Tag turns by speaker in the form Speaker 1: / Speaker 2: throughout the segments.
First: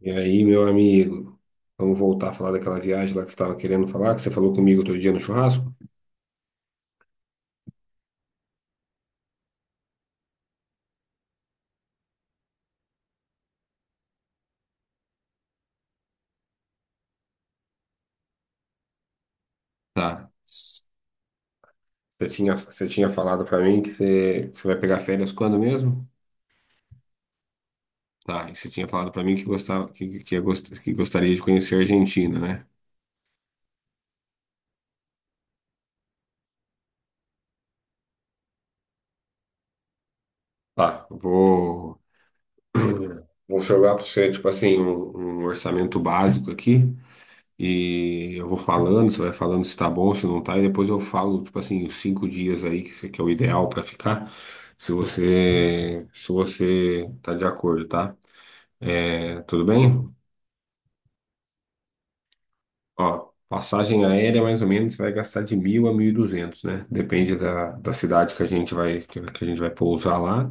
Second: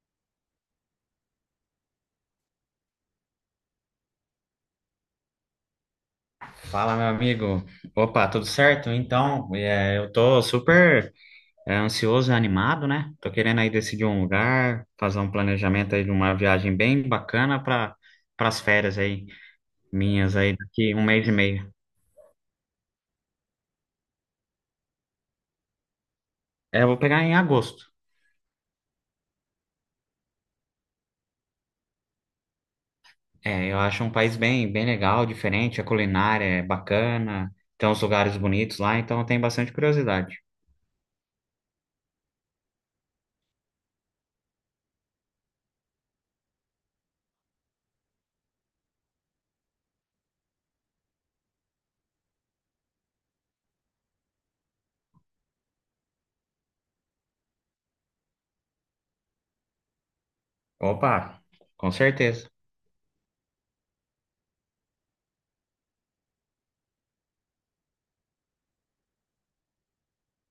Speaker 1: E aí, meu amigo, vamos voltar a falar daquela viagem lá que você estava querendo falar, que você falou comigo outro dia no churrasco?
Speaker 2: Fala, meu amigo. Opa, tudo certo? Então, eu tô super ansioso e animado, né? Tô querendo aí decidir um lugar, fazer um planejamento aí de uma viagem bem bacana para as férias aí
Speaker 1: Tá.
Speaker 2: minhas aí
Speaker 1: Você
Speaker 2: daqui um mês e meio.
Speaker 1: tinha, você tinha falado pra mim que você vai pegar férias quando mesmo?
Speaker 2: É, eu vou pegar em agosto.
Speaker 1: Tá. E você tinha falado pra mim que gostava, que gostaria de conhecer a Argentina, né?
Speaker 2: É, eu acho um país bem legal, diferente, a culinária é bacana, tem uns lugares bonitos lá, então eu tenho bastante curiosidade.
Speaker 1: Tá. Vou jogar pra você, tipo assim, um orçamento básico aqui. E eu vou falando, você vai falando se tá bom, se não tá, e depois eu falo, tipo assim, os 5 dias aí que você que é o ideal pra ficar, se você tá de acordo, tá? É, tudo bem?
Speaker 2: Opa, com certeza.
Speaker 1: Ó, passagem aérea, mais ou menos, você vai gastar de 1.000 a 1.200, né? Depende da cidade que a gente vai, que a gente vai pousar lá,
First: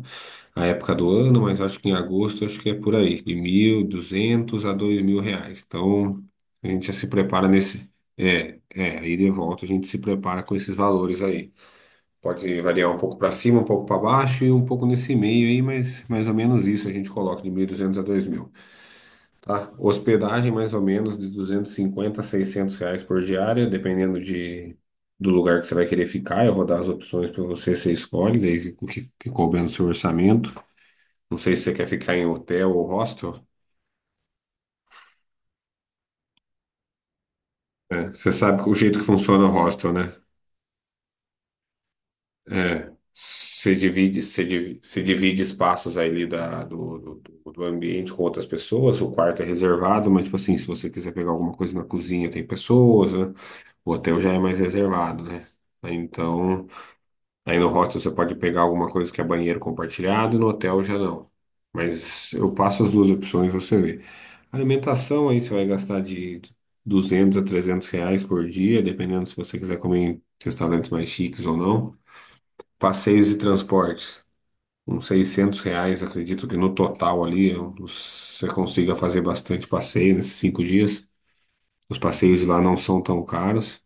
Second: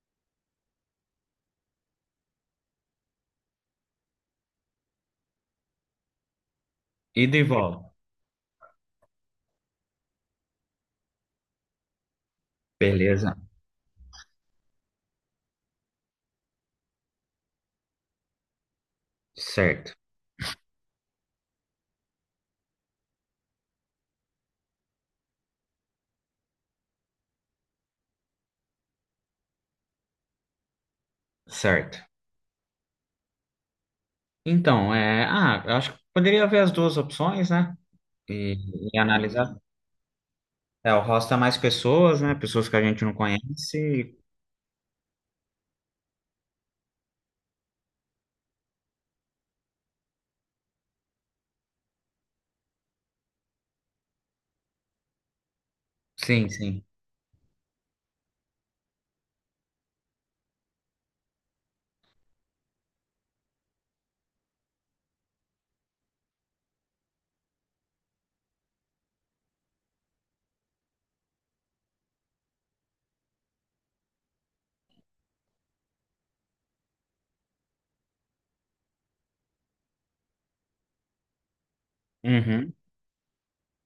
Speaker 1: a época do ano, mas eu acho que em agosto, eu acho que é por aí, de 1.200 a 2.000 reais. Então, a gente já se
Speaker 2: Ida e
Speaker 1: prepara
Speaker 2: volta.
Speaker 1: nesse. É, aí de volta a gente se prepara com esses valores aí. Pode variar um pouco para
Speaker 2: Beleza.
Speaker 1: cima, um pouco para baixo e um pouco nesse meio aí, mas mais ou menos isso a gente coloca de 1.200 a 2.000, tá?
Speaker 2: Certo,
Speaker 1: Hospedagem mais ou menos de 250 a 600 reais por diária, dependendo do lugar que você vai querer ficar. Eu vou dar as opções para você, você escolhe, desde o que, que couber no seu orçamento. Não sei se você quer
Speaker 2: certo.
Speaker 1: ficar em hotel ou hostel.
Speaker 2: Então, ah, eu acho que poderia haver as duas opções, né?
Speaker 1: Né? Você sabe o
Speaker 2: E, e
Speaker 1: jeito que funciona
Speaker 2: analisar.
Speaker 1: o hostel, né?
Speaker 2: É, o rosto é mais pessoas, né? Pessoas que a
Speaker 1: É,
Speaker 2: gente não conhece.
Speaker 1: você divide espaços ali da, do, do, do- do ambiente com outras pessoas, o quarto é reservado, mas, tipo assim, se você quiser pegar alguma coisa na cozinha, tem pessoas, né? O hotel já é mais reservado, né? Aí,
Speaker 2: Sim,
Speaker 1: Então,
Speaker 2: sim.
Speaker 1: aí no hostel você pode pegar alguma coisa que é banheiro compartilhado, no hotel já não. Mas eu passo as duas opções, você vê. Alimentação, aí você vai gastar de 200 a 300 reais por dia, dependendo se você quiser comer em restaurantes mais chiques ou não. Passeios e transportes, uns 600 reais, acredito que no total ali você consiga fazer bastante passeio nesses 5 dias. Os passeios de lá
Speaker 2: Uhum,
Speaker 1: não são tão caros.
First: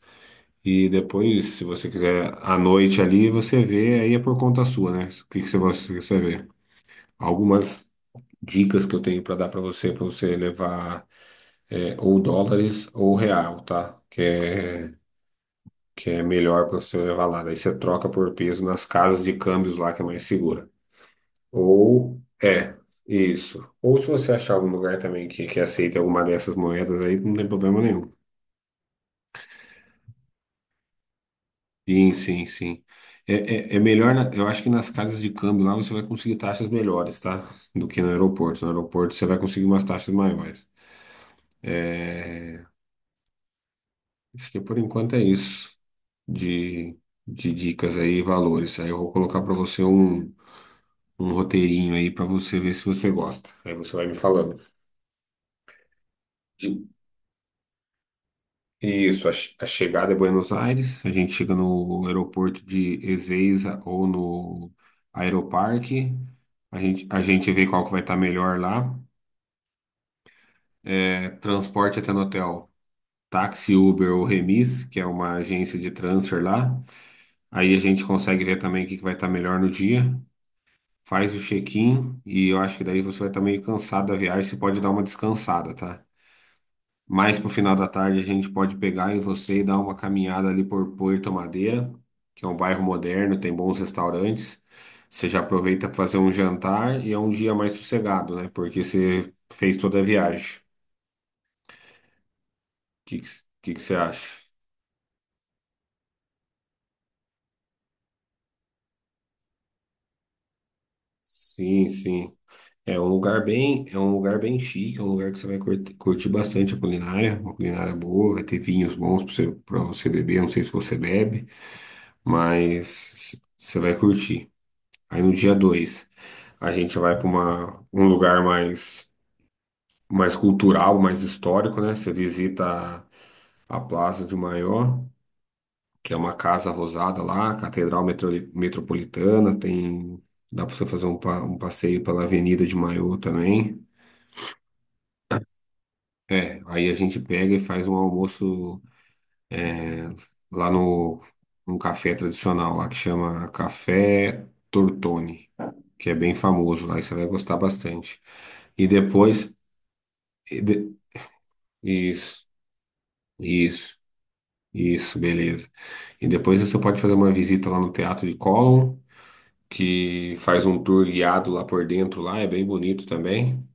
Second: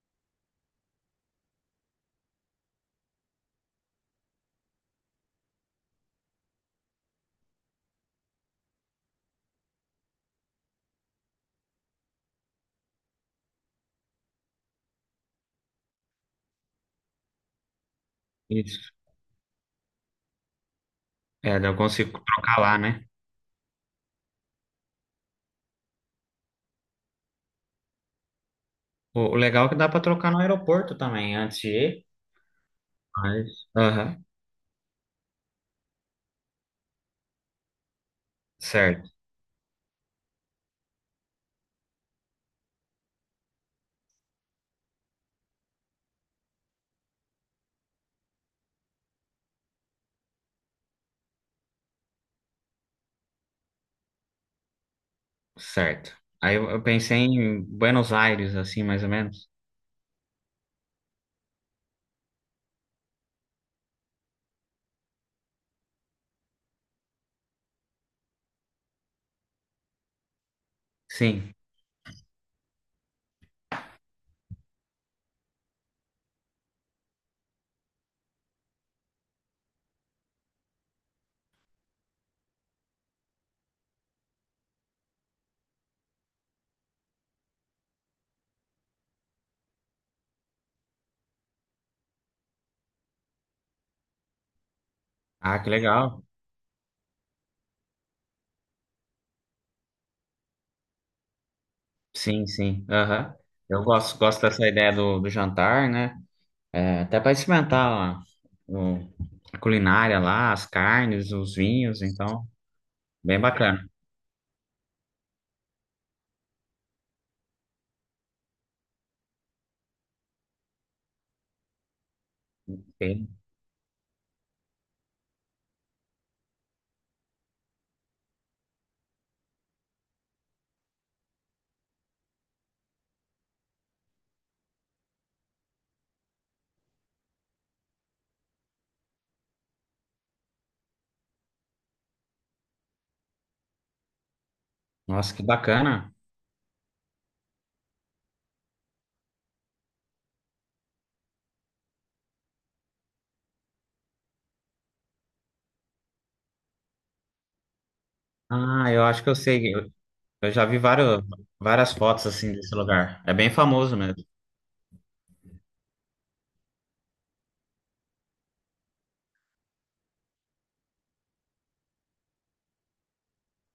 Speaker 1: E depois, se você quiser à noite ali, você vê, aí é por conta sua, né? O que que você vê? Algumas dicas que eu tenho para dar para você levar ou dólares ou real, tá? Que é melhor para você levar lá. Daí você troca por peso nas
Speaker 2: isso.
Speaker 1: casas de câmbios lá, que é mais segura.
Speaker 2: É, daí eu consigo
Speaker 1: Ou
Speaker 2: trocar
Speaker 1: é,
Speaker 2: lá, né?
Speaker 1: isso. Ou se você achar algum lugar também que aceite alguma dessas moedas aí, não tem problema nenhum.
Speaker 2: O legal é que dá para trocar no aeroporto também, antes de ir.
Speaker 1: Sim, sim, sim. É,
Speaker 2: Mas,
Speaker 1: é melhor,
Speaker 2: aham,
Speaker 1: eu acho que nas casas de câmbio lá você vai conseguir taxas melhores, tá? Do que no aeroporto. No
Speaker 2: certo,
Speaker 1: aeroporto você vai conseguir umas taxas maiores. É, acho que por enquanto é isso de, de dicas aí e valores. Aí eu vou colocar para você um roteirinho aí para você ver se você gosta. Aí você vai me falando.
Speaker 2: certo. Aí eu pensei em Buenos Aires, assim, mais ou
Speaker 1: Isso,
Speaker 2: menos.
Speaker 1: a chegada é Buenos Aires, a gente chega no aeroporto de Ezeiza ou no Aeroparque, a gente vê qual que vai estar melhor lá. É,
Speaker 2: Sim.
Speaker 1: transporte até no hotel, táxi, Uber ou Remis, que é uma agência de transfer lá. Aí a gente consegue ver também o que que vai estar melhor no dia, faz o check-in e eu acho que daí você vai estar meio cansado da viagem, você pode dar uma descansada, tá? Mais pro final da tarde a gente pode pegar em você e dar uma caminhada ali por Puerto Madeira, que é um bairro moderno, tem bons restaurantes. Você já
Speaker 2: Ah, que
Speaker 1: aproveita para fazer
Speaker 2: legal.
Speaker 1: um jantar e é um dia mais sossegado, né? Porque você fez toda a viagem. O
Speaker 2: Sim, sim.
Speaker 1: que que,
Speaker 2: Aham.
Speaker 1: que que
Speaker 2: Eu
Speaker 1: você acha?
Speaker 2: gosto dessa ideia do jantar, né? É, até para experimentar ó, o- a culinária lá, as carnes, os
Speaker 1: Sim,
Speaker 2: vinhos,
Speaker 1: sim.
Speaker 2: então,
Speaker 1: É um
Speaker 2: bem
Speaker 1: lugar
Speaker 2: bacana.
Speaker 1: bem, é um lugar bem chique, é um lugar que você vai curtir, bastante a culinária, uma culinária boa, vai ter vinhos bons para você beber, eu não sei se você bebe,
Speaker 2: Bem-
Speaker 1: mas você vai curtir. Aí no dia 2 a gente vai para uma um lugar mais cultural, mais histórico, né? Você visita a Plaza de Maior, que é uma casa rosada lá, Metropolitana, tem dá para você fazer um passeio pela Avenida de Maior também.
Speaker 2: Nossa, que bacana.
Speaker 1: É, aí a gente pega e faz um almoço lá no um café tradicional lá que chama Café Tortoni, que é bem famoso lá, e você vai gostar bastante. E
Speaker 2: Ah, eu acho que eu
Speaker 1: depois
Speaker 2: sei. Eu já vi várias fotos
Speaker 1: Isso,
Speaker 2: assim desse lugar. É bem famoso
Speaker 1: isso,
Speaker 2: mesmo.
Speaker 1: isso, beleza. E depois você pode fazer uma visita lá no Teatro de Colón, que faz um tour guiado lá por dentro, lá é bem bonito também.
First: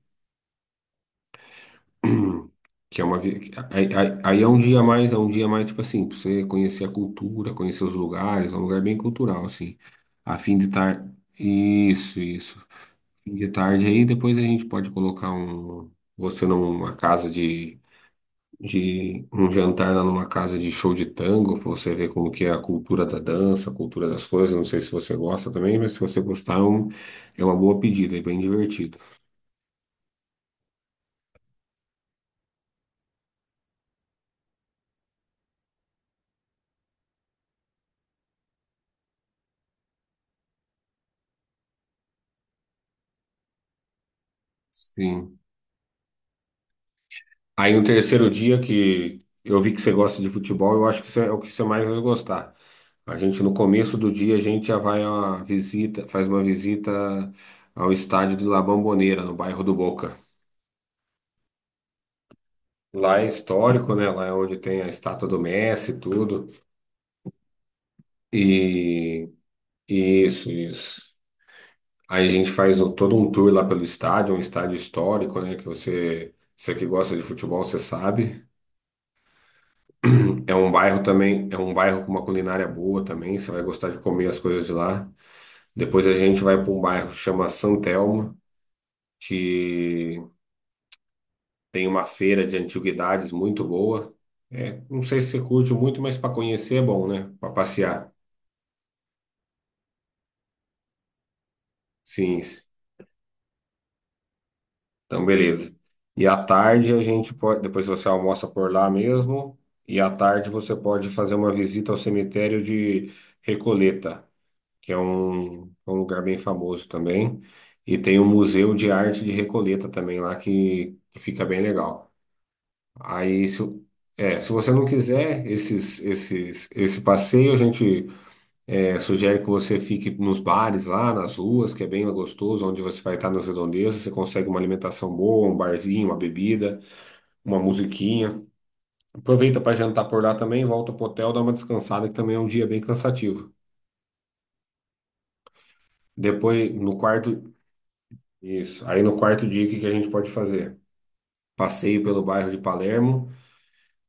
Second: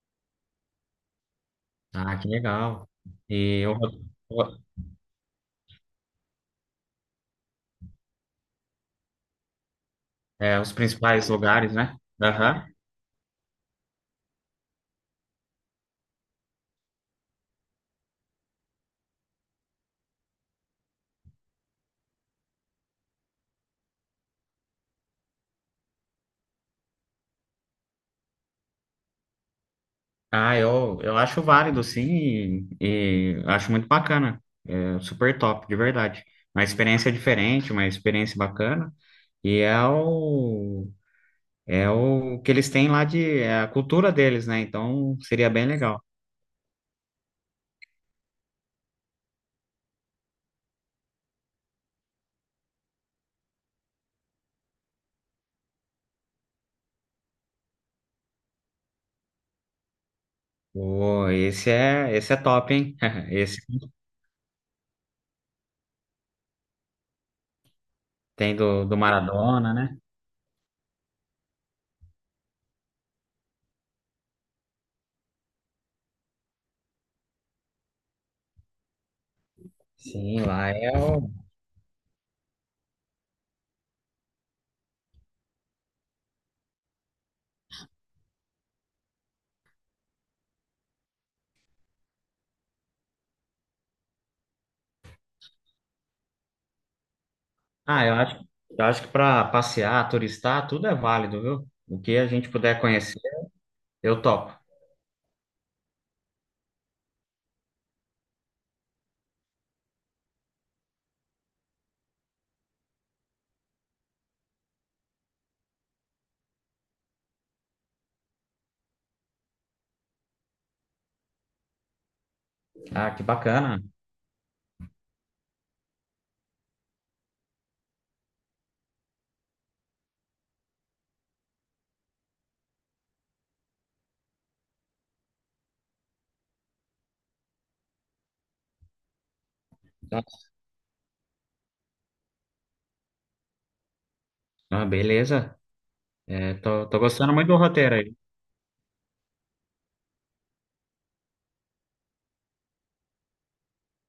Speaker 2: Ah, que legal.
Speaker 1: Que é uma vi-
Speaker 2: E o-
Speaker 1: aí, aí- aí é um
Speaker 2: o-
Speaker 1: dia a mais, é um dia a mais tipo assim, pra você conhecer a cultura, conhecer os lugares, é um lugar bem cultural assim. A fim
Speaker 2: é,
Speaker 1: de
Speaker 2: os
Speaker 1: tarde,
Speaker 2: principais lugares, né?
Speaker 1: isso, isso.
Speaker 2: Aham.
Speaker 1: Fim de tarde aí, depois a gente pode colocar você numa casa de um jantar lá numa casa de show de tango, pra você ver como que é a cultura da dança, a cultura das coisas. Não sei se você gosta também, mas se você gostar, é é uma boa pedida, é bem divertido.
Speaker 2: Ah, eu acho válido, sim, e acho muito bacana. É super top, de verdade. Uma experiência diferente, uma experiência bacana. E é o É o que eles têm lá de, é a cultura deles, né? Então
Speaker 1: Sim.
Speaker 2: seria bem legal.
Speaker 1: Aí no terceiro dia que eu vi que você gosta de futebol, eu acho que isso é o que você mais vai gostar. A gente no começo do dia a gente já vai a uma visita, faz uma visita ao estádio de La Bombonera, no bairro do Boca.
Speaker 2: Pô, esse é top, hein?
Speaker 1: Lá é
Speaker 2: Esse
Speaker 1: histórico, né? Lá é onde tem a estátua do Messi e tudo.
Speaker 2: tem do
Speaker 1: E
Speaker 2: Maradona, né?
Speaker 1: Isso, isso. Aí a gente todo um tour lá pelo estádio, um estádio histórico, né? Que você que gosta de futebol, você sabe.
Speaker 2: Sim,
Speaker 1: É um
Speaker 2: lá é
Speaker 1: bairro
Speaker 2: o.
Speaker 1: também, é um bairro com uma culinária boa também, você vai gostar de comer as coisas de lá. Depois a gente vai para um bairro que chama San Telmo, que tem uma feira de antiguidades muito boa. É, não sei se você curte muito, mas para conhecer é bom, né? Para
Speaker 2: Ah,
Speaker 1: passear.
Speaker 2: eu acho que para passear, turistar, tudo é válido, viu? O que a
Speaker 1: Sim.
Speaker 2: gente puder conhecer, eu topo.
Speaker 1: Então, beleza. E à tarde a gente pode, depois você almoça por lá mesmo, e à tarde você pode fazer uma visita ao cemitério de Recoleta, que é é um lugar bem famoso também, e tem o Museu de Arte de Recoleta também lá que fica bem legal.
Speaker 2: Ah, que
Speaker 1: Aí,
Speaker 2: bacana.
Speaker 1: se você não quiser esse passeio, a gente sugere que você fique nos bares lá, nas ruas, que é bem gostoso, onde você vai estar nas redondezas. Você consegue uma alimentação boa, um barzinho, uma bebida, uma musiquinha. Aproveita para jantar por lá também, volta pro hotel, dá uma descansada, que também é um dia bem cansativo.
Speaker 2: Ah, beleza. É,
Speaker 1: Depois, no
Speaker 2: tô gostando muito
Speaker 1: quarto,
Speaker 2: do roteiro aí.
Speaker 1: isso. Aí no quarto dia, o que que a gente pode fazer? Passeio pelo bairro de Palermo,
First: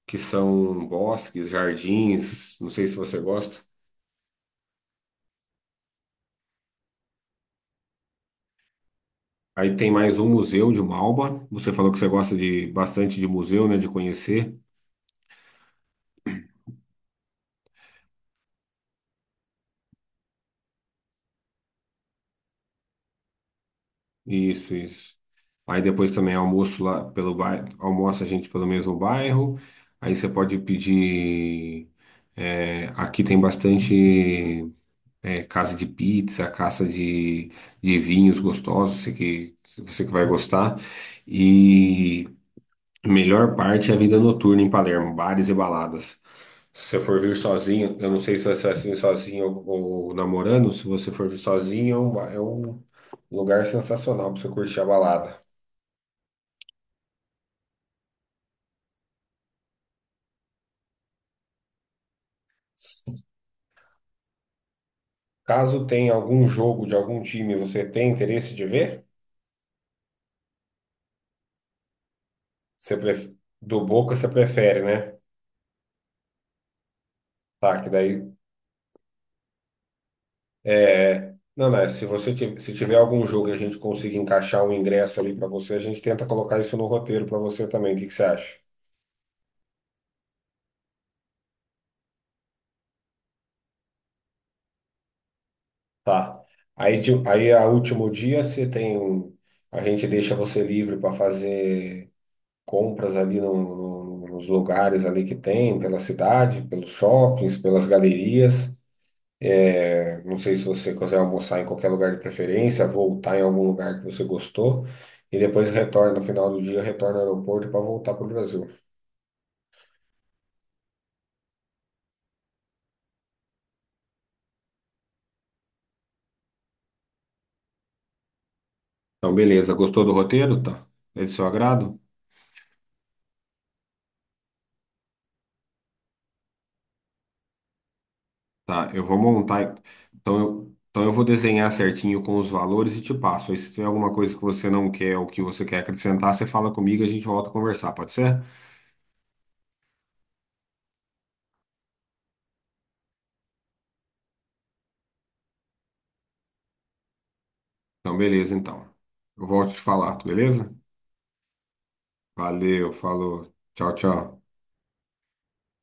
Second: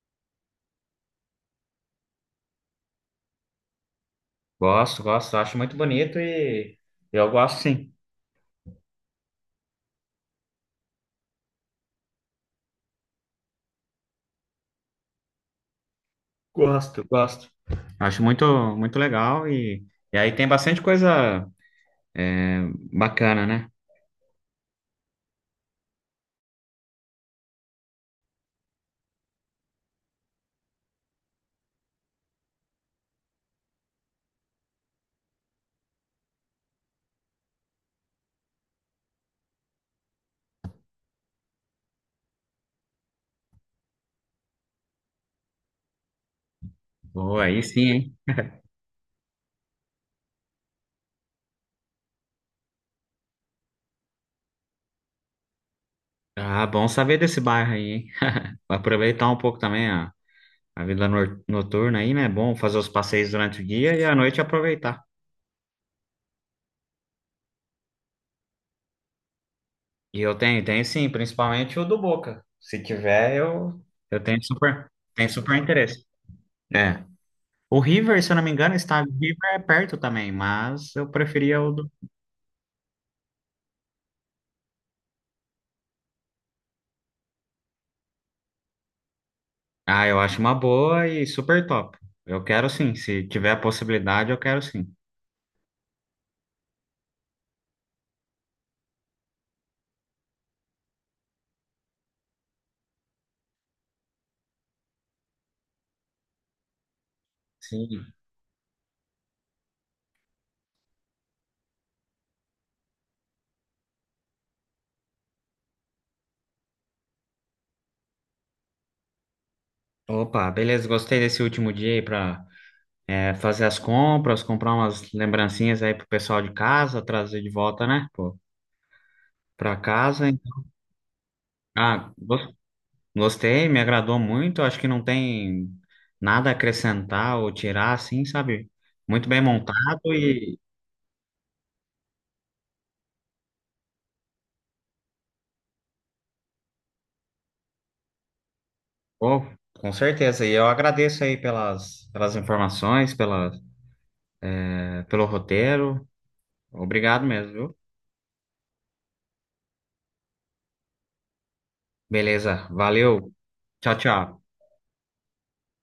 Speaker 1: que são bosques, jardins, não sei se você gosta.
Speaker 2: Gosto, gosto, acho muito bonito e eu gosto sim.
Speaker 1: Aí tem mais um museu de Malba. Você falou que você gosta de bastante de museu, né, de conhecer.
Speaker 2: Gosto, gosto. Acho muito, muito legal e aí tem bastante coisa bacana, né?
Speaker 1: Isso, isso. Aí depois também almoço lá pelo bairro, almoça a gente pelo mesmo bairro. Aí você pode pedir. Aqui tem bastante casa de pizza, casa de vinhos gostosos, você que vai gostar. E Melhor parte é a vida noturna em Palermo, bares e baladas. Se você for vir
Speaker 2: Pô, aí sim,
Speaker 1: sozinho, eu
Speaker 2: hein?
Speaker 1: não sei se vai ser assim sozinho ou namorando, se você for vir sozinho, é é um lugar sensacional para você curtir a balada.
Speaker 2: Ah, bom saber desse bairro aí, hein? Aproveitar um pouco também a vida noturna aí, né? É bom fazer os passeios durante o dia e à noite aproveitar.
Speaker 1: Caso tenha algum jogo de algum time, você tem interesse de ver?
Speaker 2: E eu tenho, tenho sim, principalmente o do Boca. Se
Speaker 1: Você pref-
Speaker 2: tiver,
Speaker 1: Do Boca
Speaker 2: eu
Speaker 1: você prefere, né?
Speaker 2: tenho super interesse. É. O
Speaker 1: Tá, que
Speaker 2: River, se
Speaker 1: daí.
Speaker 2: eu não me engano, está River é perto também, mas eu preferia
Speaker 1: Não,
Speaker 2: o
Speaker 1: não, se você se tiver algum jogo e a gente conseguir encaixar um ingresso ali para você, a gente tenta colocar isso no roteiro para você também. O que que você acha?
Speaker 2: Ah, eu acho uma boa e super top. Eu quero sim, se tiver a possibilidade, eu quero sim.
Speaker 1: Tá. Aí a último dia você tem. A gente deixa você livre para fazer compras ali nos lugares ali que tem, pela cidade, pelos shoppings, pelas
Speaker 2: Sim.
Speaker 1: galerias. Não sei se você quiser almoçar em qualquer lugar de preferência, voltar em algum lugar que você gostou, e depois retorna no final do dia, retorna ao aeroporto para voltar para o Brasil.
Speaker 2: Opa, beleza, gostei desse último dia aí pra é, fazer as compras, comprar umas lembrancinhas aí pro pessoal de casa, trazer de volta, né, pô,
Speaker 1: Então, beleza.
Speaker 2: pra
Speaker 1: Gostou do
Speaker 2: casa.
Speaker 1: roteiro? Tá. É de seu agrado?
Speaker 2: Ah, gos- Gostei, me agradou muito. Acho que não tem nada a acrescentar ou tirar, assim, sabe?
Speaker 1: Tá, eu vou
Speaker 2: Muito bem
Speaker 1: montar.
Speaker 2: montado
Speaker 1: Então eu, então eu vou desenhar certinho com os valores e te passo. Aí se tiver alguma coisa que você não quer ou que você quer acrescentar, você fala comigo e a gente volta a conversar, pode ser?
Speaker 2: pô, com certeza. E eu agradeço aí pelas informações, é, pelo roteiro. Obrigado mesmo, viu?
Speaker 1: Então, beleza, então. Eu volto a te falar, beleza?
Speaker 2: Beleza,
Speaker 1: Valeu,
Speaker 2: valeu.
Speaker 1: falou. Tchau,
Speaker 2: Tchau,
Speaker 1: tchau.
Speaker 2: tchau.